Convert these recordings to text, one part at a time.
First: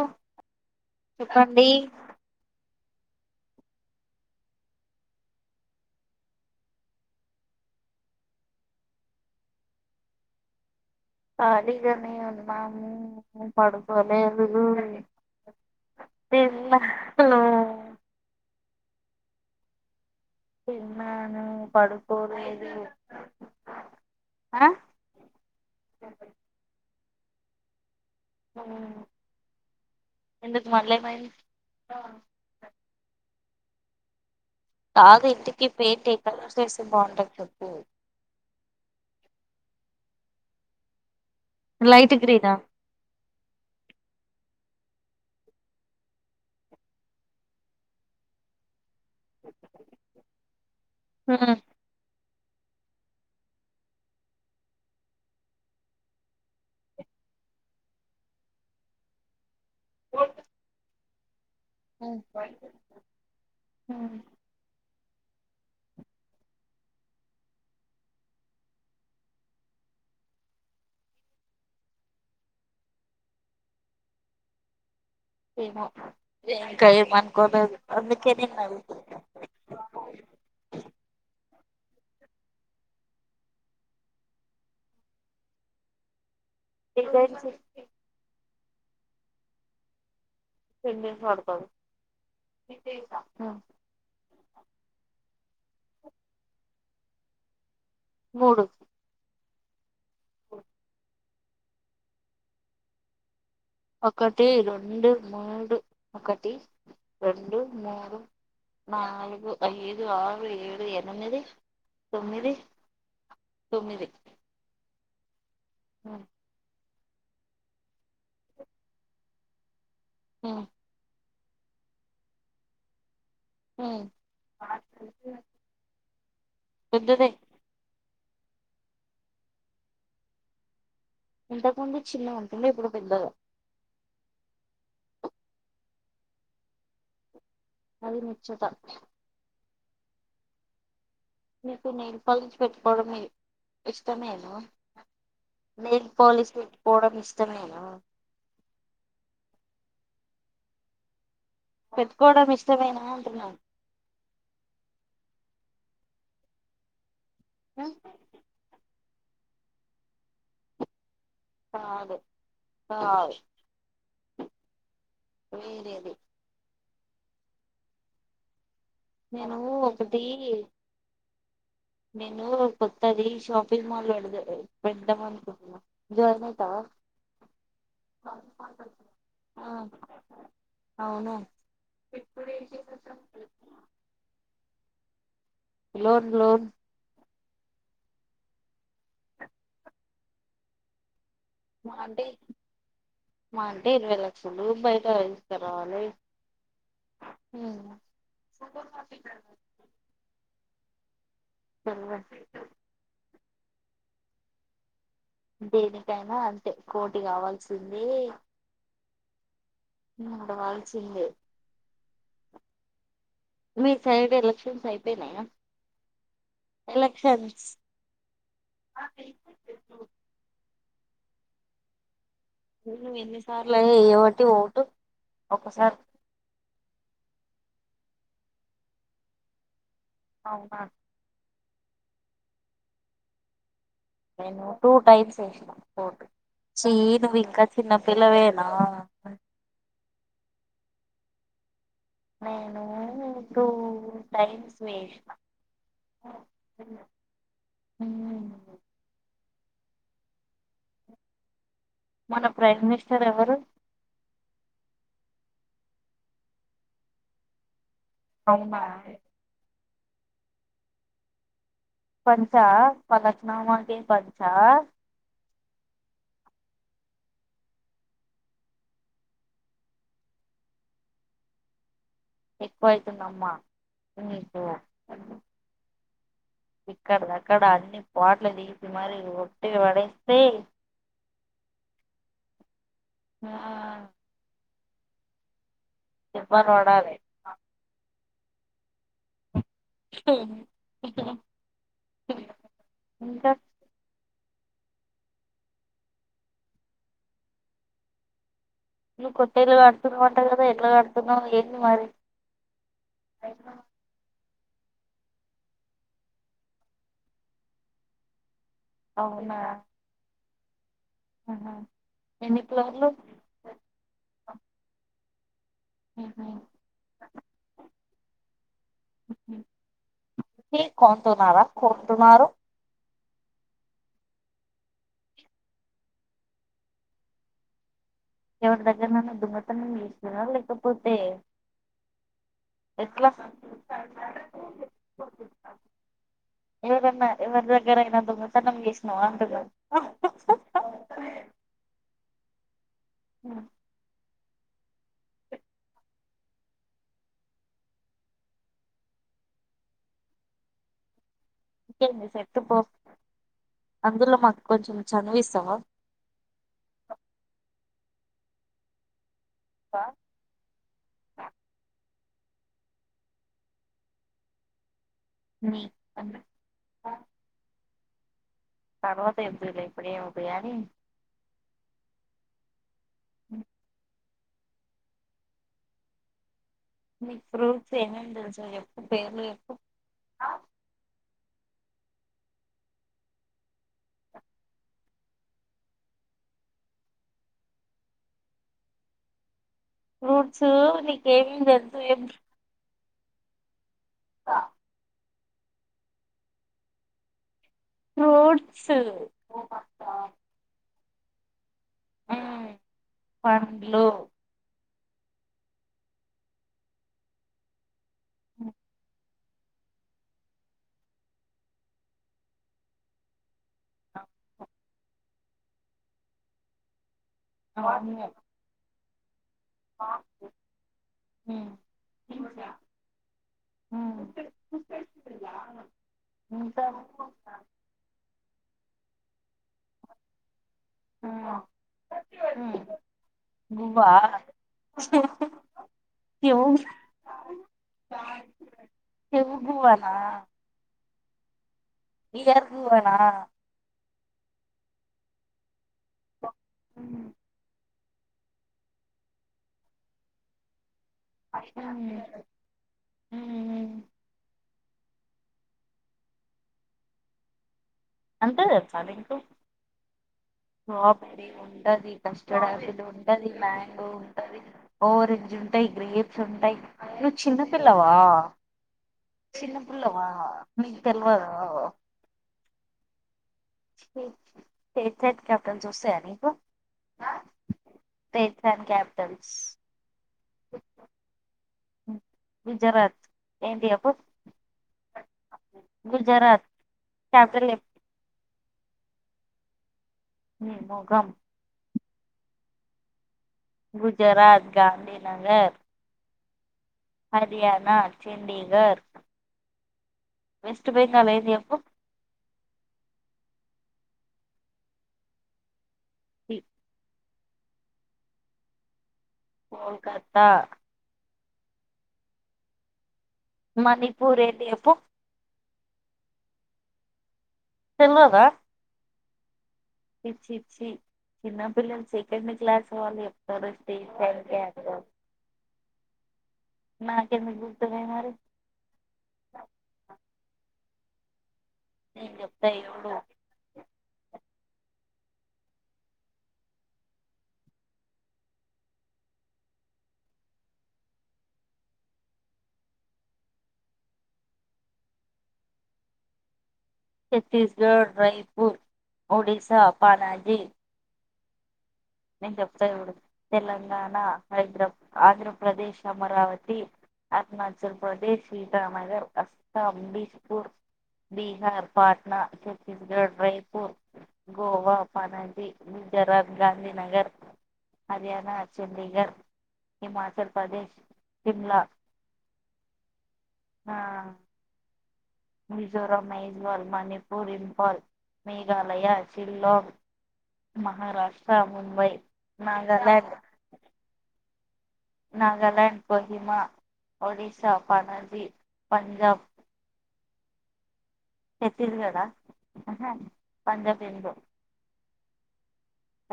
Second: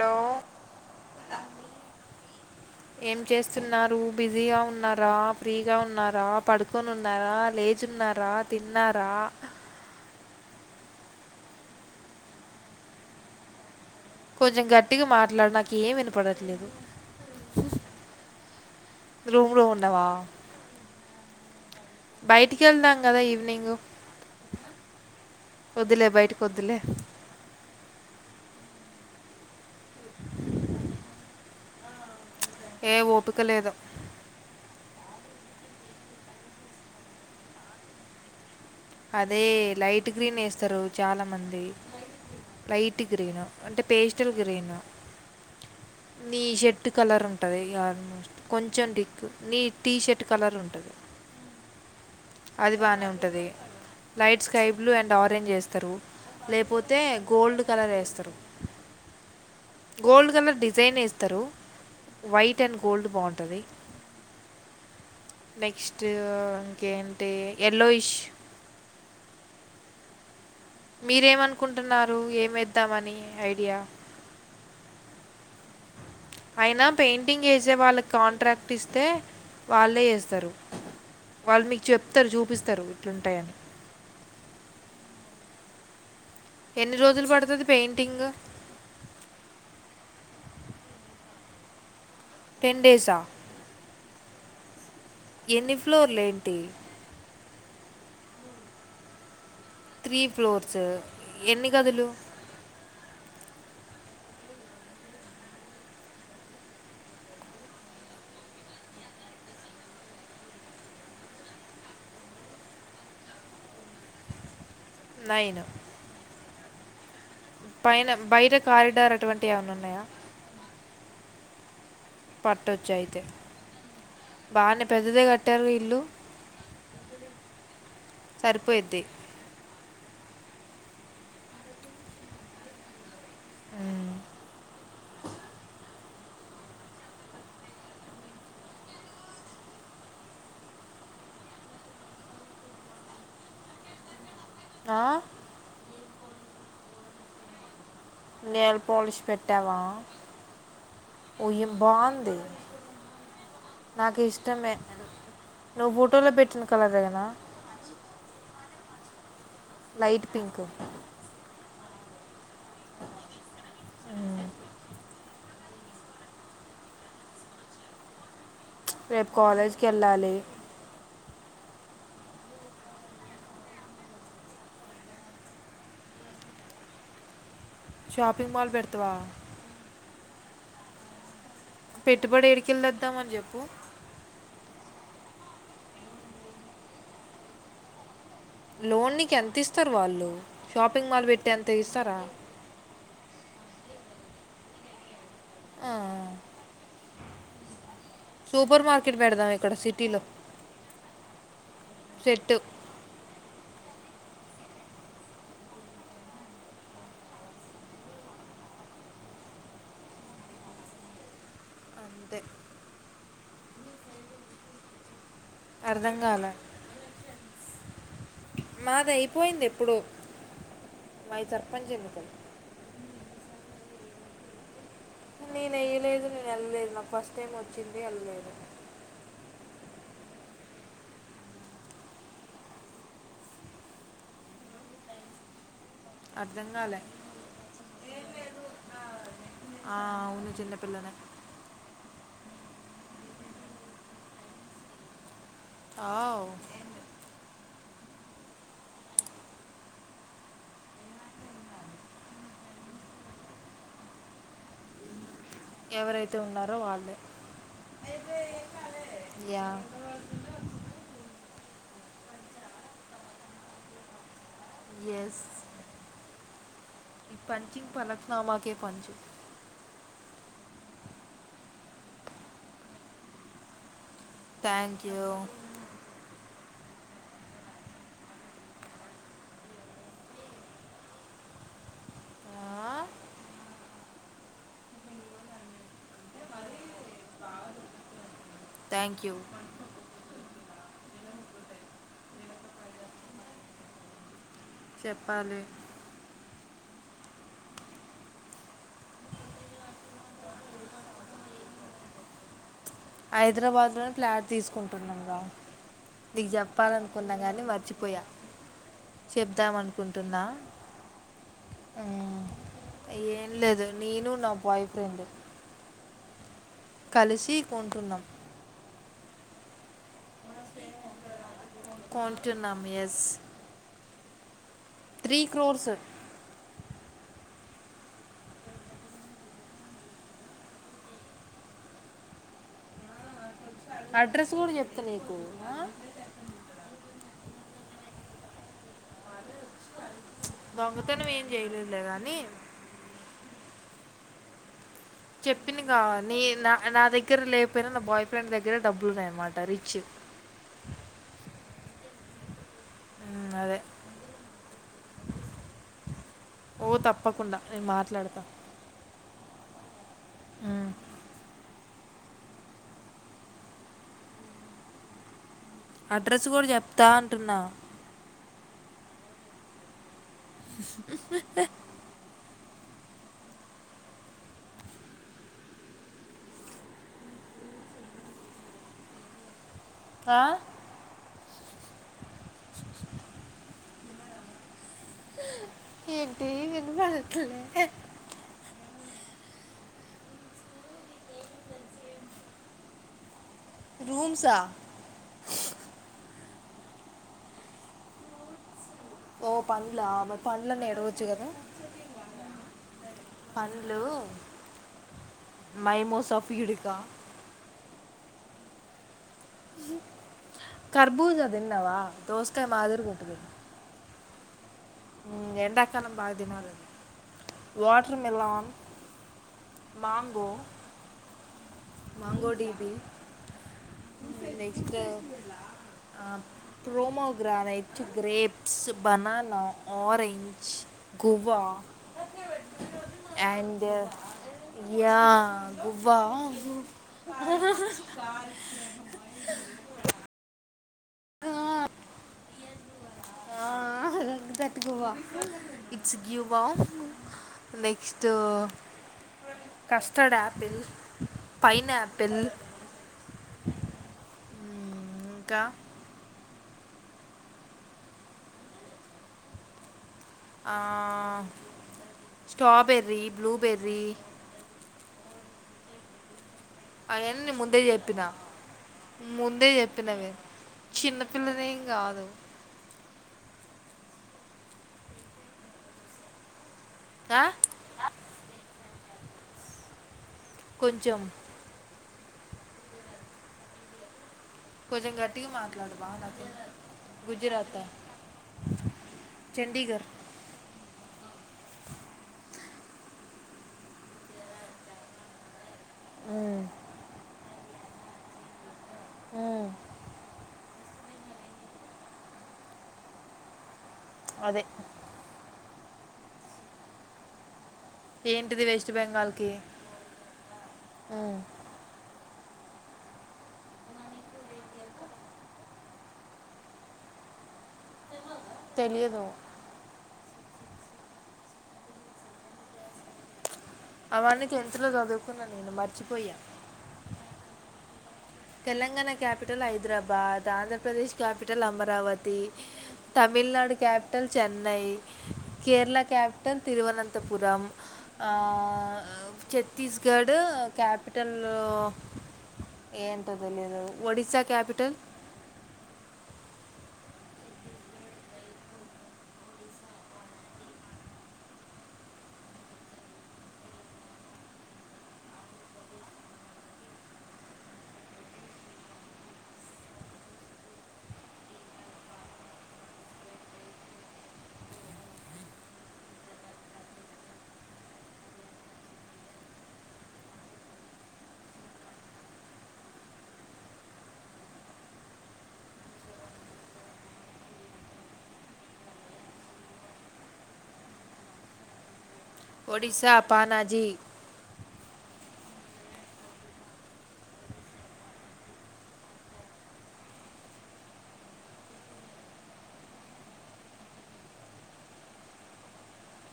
ఆ చెప్పండి స్తున్నారు బిజీగా ఉన్నారా ఫ్రీగా ఉన్నారా పడుకొని ఉన్నారా లేచు ఉన్నారా తిన్నారా దగనే ఉంది మాపడు కొంచెం గట్టిగా మాట్లాడు నాకు ఏమి వినపడట్లేదు తిన్నాను రూమ్ రూమ్ ఉనావా ఉనాను బయటికి వెళ్దాం కదా ఈవినింగ ఆ వద్దులే బయటకి వద్దులే హ్మ్ ఎందుకు మళ్ళీ ఏం అయింది ఏ ఓపిక లేదుో కాగా ఇంటికి పెయింట్ అయ్య కలర్స్ వెస్థే బాగుంటని చెప్పు అదే లైట్ గ్రీన్ వేస్తారు చాలా మం ది లైట్ గ్రీనా లైట్ గ్రీను అంటే పేస్టల్ గ్రీన్ నీ షర్ట్ కలర్ ఉంటది ఆల్మోట్ కొంచెం డి నీ టీ షర్ట్ కలర్ ఉంటది అది బానే ఉంటది light sky blue and orange వేస్తారు లేకపోతే గోల్డ్ కలర్ వేస్తారు గోల్డ్ కలర్ డిజైన్ ఇస్తం త్తరు వైట్ అండ్ గోల్డ్ బాగుంటుంది నెక్స్ట్ ఇంకేంటి ఎల్లోయిష్ మీరేమనుకుంటున్నారు ఎమెధమణి ఐడియా ఎమో అయినా పెయింటింగ్ వేసే వాళ్ళకి నేను కాంట్రాక్ట్ అడుగుతున్న ఇస్తే వాళ్ళే చేస్తారు వాళ్ళు మీకు చెప్తారు చూపిస్తారు ఇట్లుంటాయని ఎన్ని రోజులు డిజైన్స్ పడుతుది పెయింటింగ్ టెన్ డేస్ పడ్తాది టెన్ డేసా హ్మ్ ఎన్ని ఫ్లోర్లు ఏంటి మూడు త్రీ ఫ్లోర్స్ ఎన్ని గదులు ఒకటి రెండు మూడు ఒకటి రెండు మూడు నాలుగు ఐదు ఆరు ఏడు ఎనిమిది తొమ్మిది తొమ్మిది నైను ఆ పైన బయట కారిడార్ అటువంటి అ ఏమన్నా ఉన్నాయా హు పెట్టొచ్చు అయితే ఉమ్ బానే పెద్దదే కట్టారు ఇల్లు పెద్దదే సరిపోయిద్ది ఇంతకుముందు చిన్న ఉంటుండే ఇప్పుడు పెద్దగా హు అది ముచ్చట మీకు నీల్ [unintelligible] పెట్టుకోవడం మీ ఇష్టమేన ఆ నెల్ పాలిష్ పెట్టు పోవడం ఇష్టమేనా నెల్ పాలిష్ పెట్టావా బాగుంది పెట్టుకోవడం ఇష్టమేనా అంటున్నాను నాకు ఇష్టమే నువ్వు బుట్టిలో పెట్టిన కలరేనా హు లైట్ పింక్ అదే అదే వేరేది రేపు నేను కాలేజ్కి ఒకటి వెళ్ళాలి. నేను కొత్తది షాపింగ్ మాల్ పెదామనుకుంటున్నా జాయిన్ అయితవ షాపింగ్ మాల్ పెడతావా ఆ అవును పెట్టుబడి ఏడికెల్లి తెద్దామని చెప్పు లోన్ లోన్ లోన్ నీకి ఎంత ఇస్తారు వాళ్ళు షాపింగ్ మాల్ పెట్టి టెన్త్ మా ఇస్తారా అంటే మా అంటే ఇరవై లక్షలు బయట ఆ, [unintelligible] హు సూపర్ మార్కెట్ పెడదాం ఇక్కడ సిటీలో సెట్ కింద దేనికైనా అంతే కోటి కావాల్సిందే నడవాల్సిందే అంతే మీ సైడ్ ఎలక్షన్స్ అయిపోయినయా అర్ధం కాల మాది అయిపోయింది ఎప్పుడు మయి సర్పంచ్ ఎన్నిక నను ఎన్నిసార్లుయ ఏయ్య ఒకటి ఒకఓటు నను ఇల్లే ఇదు నేను ఎల్ ఇ నా ఫస్ట్ టైమ్ అ జింది వెళలేదు అవునా టూ టైప్స్ అర్థం చి కాలే నువ్వు ఇంకా చిన్నపిల్లవేనా ఆ, అవును చిన్నపిల్లనే నేను ఇప్పుూ టైమ్స్ వేసిన ఆ తిన్నాం మ్ మన ప్రైమ్ మినిస్టర్ ఎవరు ఎవరైతే ఉన్నారో వాల్లే అవునా పంచా పలకనామాకే పంచ్ ఎస్ ఈ పంచింగ్ పలక్నామాకే పంచు ఎక్కువ అయితుందమ్మా థ్యాంక్ యూ ఇక్కడ దక్కడ అన్ని పాట్లు పిడిచి మరి ఒటిగా పడేస్తే ఆా దెబ్బలు పడాలి థ్యాంక్ యూ ఇంకా చెప్పాలి నువ్వు కొత్తది కడుతున్నా అంట కదా ఎట్లా కడుతున్నావు ఏంటి మరి హైదరాబాద్ లో ప్లాట్ తీసుకుంటున్నాంంగా నీకు చెప్పాలనుకున్నాం కానీ మర్చిపోయా అవునా చెప్దాం అనుకుంటున్నా ఆహా మ్ ఎన్ని ఫ్లోర్లు ఏం లేదు నేను నా బాయ్ ఫ్రెండ్ ఆహ కలిసి కొంటున్నాం కొను తమారా కోన్ ఉన్నాం త్రీ క్రోర్స్ ఎవరి దగ్గరన్న దుంగతన తీస్తున్నా లేకపోతే ఎట్లా అడ్రస్ కూడా చెప్తా నీకు ఎవరన్నా ఎవరి దగ్గర అయినా దొంగతనం చేసినావ అంటున్న దొంగతనం ఏం చేయలేదు లే గాని చెప్పింది. కా నీ నా నా దగ్గర లేకపోయినా నా బాయ్ ఫ్రెండ్ దగ్గర డబ్బులు ఉన్నాయి ఆన్నమాట రిచ్ ఇంకేంది సెట్టు పో మ్మ్, అదే అందులో మాకు కొంచెం చనువు ఇస్తావా ఓ తప్పకుండా నేను మర్ ట్లాడత త నీ అన్న. అడ్రస్ కూడా చెప్తా అంటున్నా తర్వత చేప్పుదువు లే ఇప్పుడే ఎమ్ హ్ నీకు ఫ్రూట్స్ ఏమేమి తెలుసో చేప్పు పేర్లు చేప్పు ఆ ఏంటి వినపడాట్లే ఫ్రూట్స్ నీకు ఏమేమీ తెలుసు ఏం రూంసా ఫ్రూట్ ఓ పండ్లా ఆమె పండ్లు అని ఎడవ వచ్చు కదా మ్మ్ పండ్లు మైమోసఫయుడీకా హ్ కర్పూజ దిన్నవా దోసగాయ మాదిరిగా ఉంటది. ఎండా కాలం బాగా తినాలి ఆది వాటర్ అవును మీలన్ మంగో మ్మ్ మ్మ్ మాంగోటిబి నెక్స్ట్ ఆ ఇంకా pomegranate grapes banana orange hmm guava hmm and Guvva గువ్వ ఏవ్ గువ్వన ఇయ్యాకు అంటే ఆ దట్ గోవా గ్యువ నే క్స్ట్ కస్టడ్ ఆపిల్ ఇంకా అంతే తెల్సా నీకు స్ట్రాబెరీ ఉండది కస్టర్డ్ అపిల్ స్ట్రాబెర్రీ ఉండది బ్లూబెర్రీ మ్యాంగో ఉంటది ఓరెంజ ఉంటై గ్రీప్ ఉంటాయి నువ్ అవన్నీ నేను ముందే చిన్నపిల్లవా చెప్పిన ముందే చిన్నపిల్లవా చెప్పినవి నీకు తెలవదా చిన్నపిల్లనేం కాదు చి చేర్ చాట్ కార్టున్స్ వస్తయ నికు ఆ? తెనుసాట్ క్యాప్ టమ్స్ కొంచెం గుజరాత్ ఎంటి చెప్పు కొంచెం గట్టిగా మాట్లాడు బా నాకు గుజరాత్ క్యాపిటల్ గుజరాత్ అ చెప్పు చండిగర్ ని మోకం గుజరాత్ గాంధీనగర్ ఉమ్, హర్యాణ చండిగర్ ఉం వెస్ట్ బెంగాల్ ఏంది చెప్పు అదే ఇ ఏంటిది వెస్ట్ బెంగాల్ కోలకత్తా మణిపూర్ ఏంటి చెప్పు తెల్వదా తెలియదు ఇచ్చి ఇచ్చి చిన్నపిల్లలు సెకండ్ క్లాస్ వాళ్ళు చెప్ అవాన్ని టెంతులో చదువుకున్నా నీను మరిచిపోయా [unintelligible] Telangana capital Hyderabad Andhra Pradesh capital Amaravati దేవుడు Tamil Nadu capital Chennai Kerala capital Thiruvananthapuram Chhattisgarh capital ఏంటో తెలియదు ఒడిస్సా క్యాపిటల్ ఛత్తస్గఢ రయపూర్ ఒడిసా పనాజీ నేను చెప్తా చూడు తెలంగాణ హైదరాబద్ ఆంధ్రప్రదేశ్ అమరావతి అరుణాచల్ ప్రదేశ్ శ్రీరామగర్ అస్సాం బిష్పూర్ బీహార్ పాట్నా ఛత్తీస్గఢ్ రైపూర్ గోవా పనాజీ గుజరాత్ గాంధీ నగర్ హర్యాణ చండీగర్ హిమాచల్ ప్రదేశ్ సిమ్లా ఆ మిజోరం మేజవాల్ మణిపూర్ ఇంఫాల్ మేఘాలయ షిల్లూరు మహారాష్ట్ర ముంబై ఒడిస్సా నాగాల్యాండ్, పనాజీ నాగాల్యాండ్ కోహిమా ఒడిశా పణజీ పంజాబ్ ఛత్తీస్గడా పంజాబిందు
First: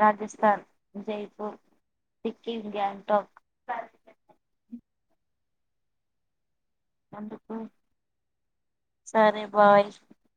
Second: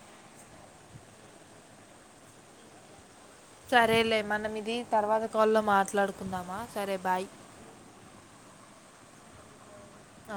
రాజస్థాన్ జయపూర్ సికిం గ్యాన్టన్ కాల్ లో మాట్లాడుకుందామా సరే బాయ్ అందుకు సరే బాయ్ ఆ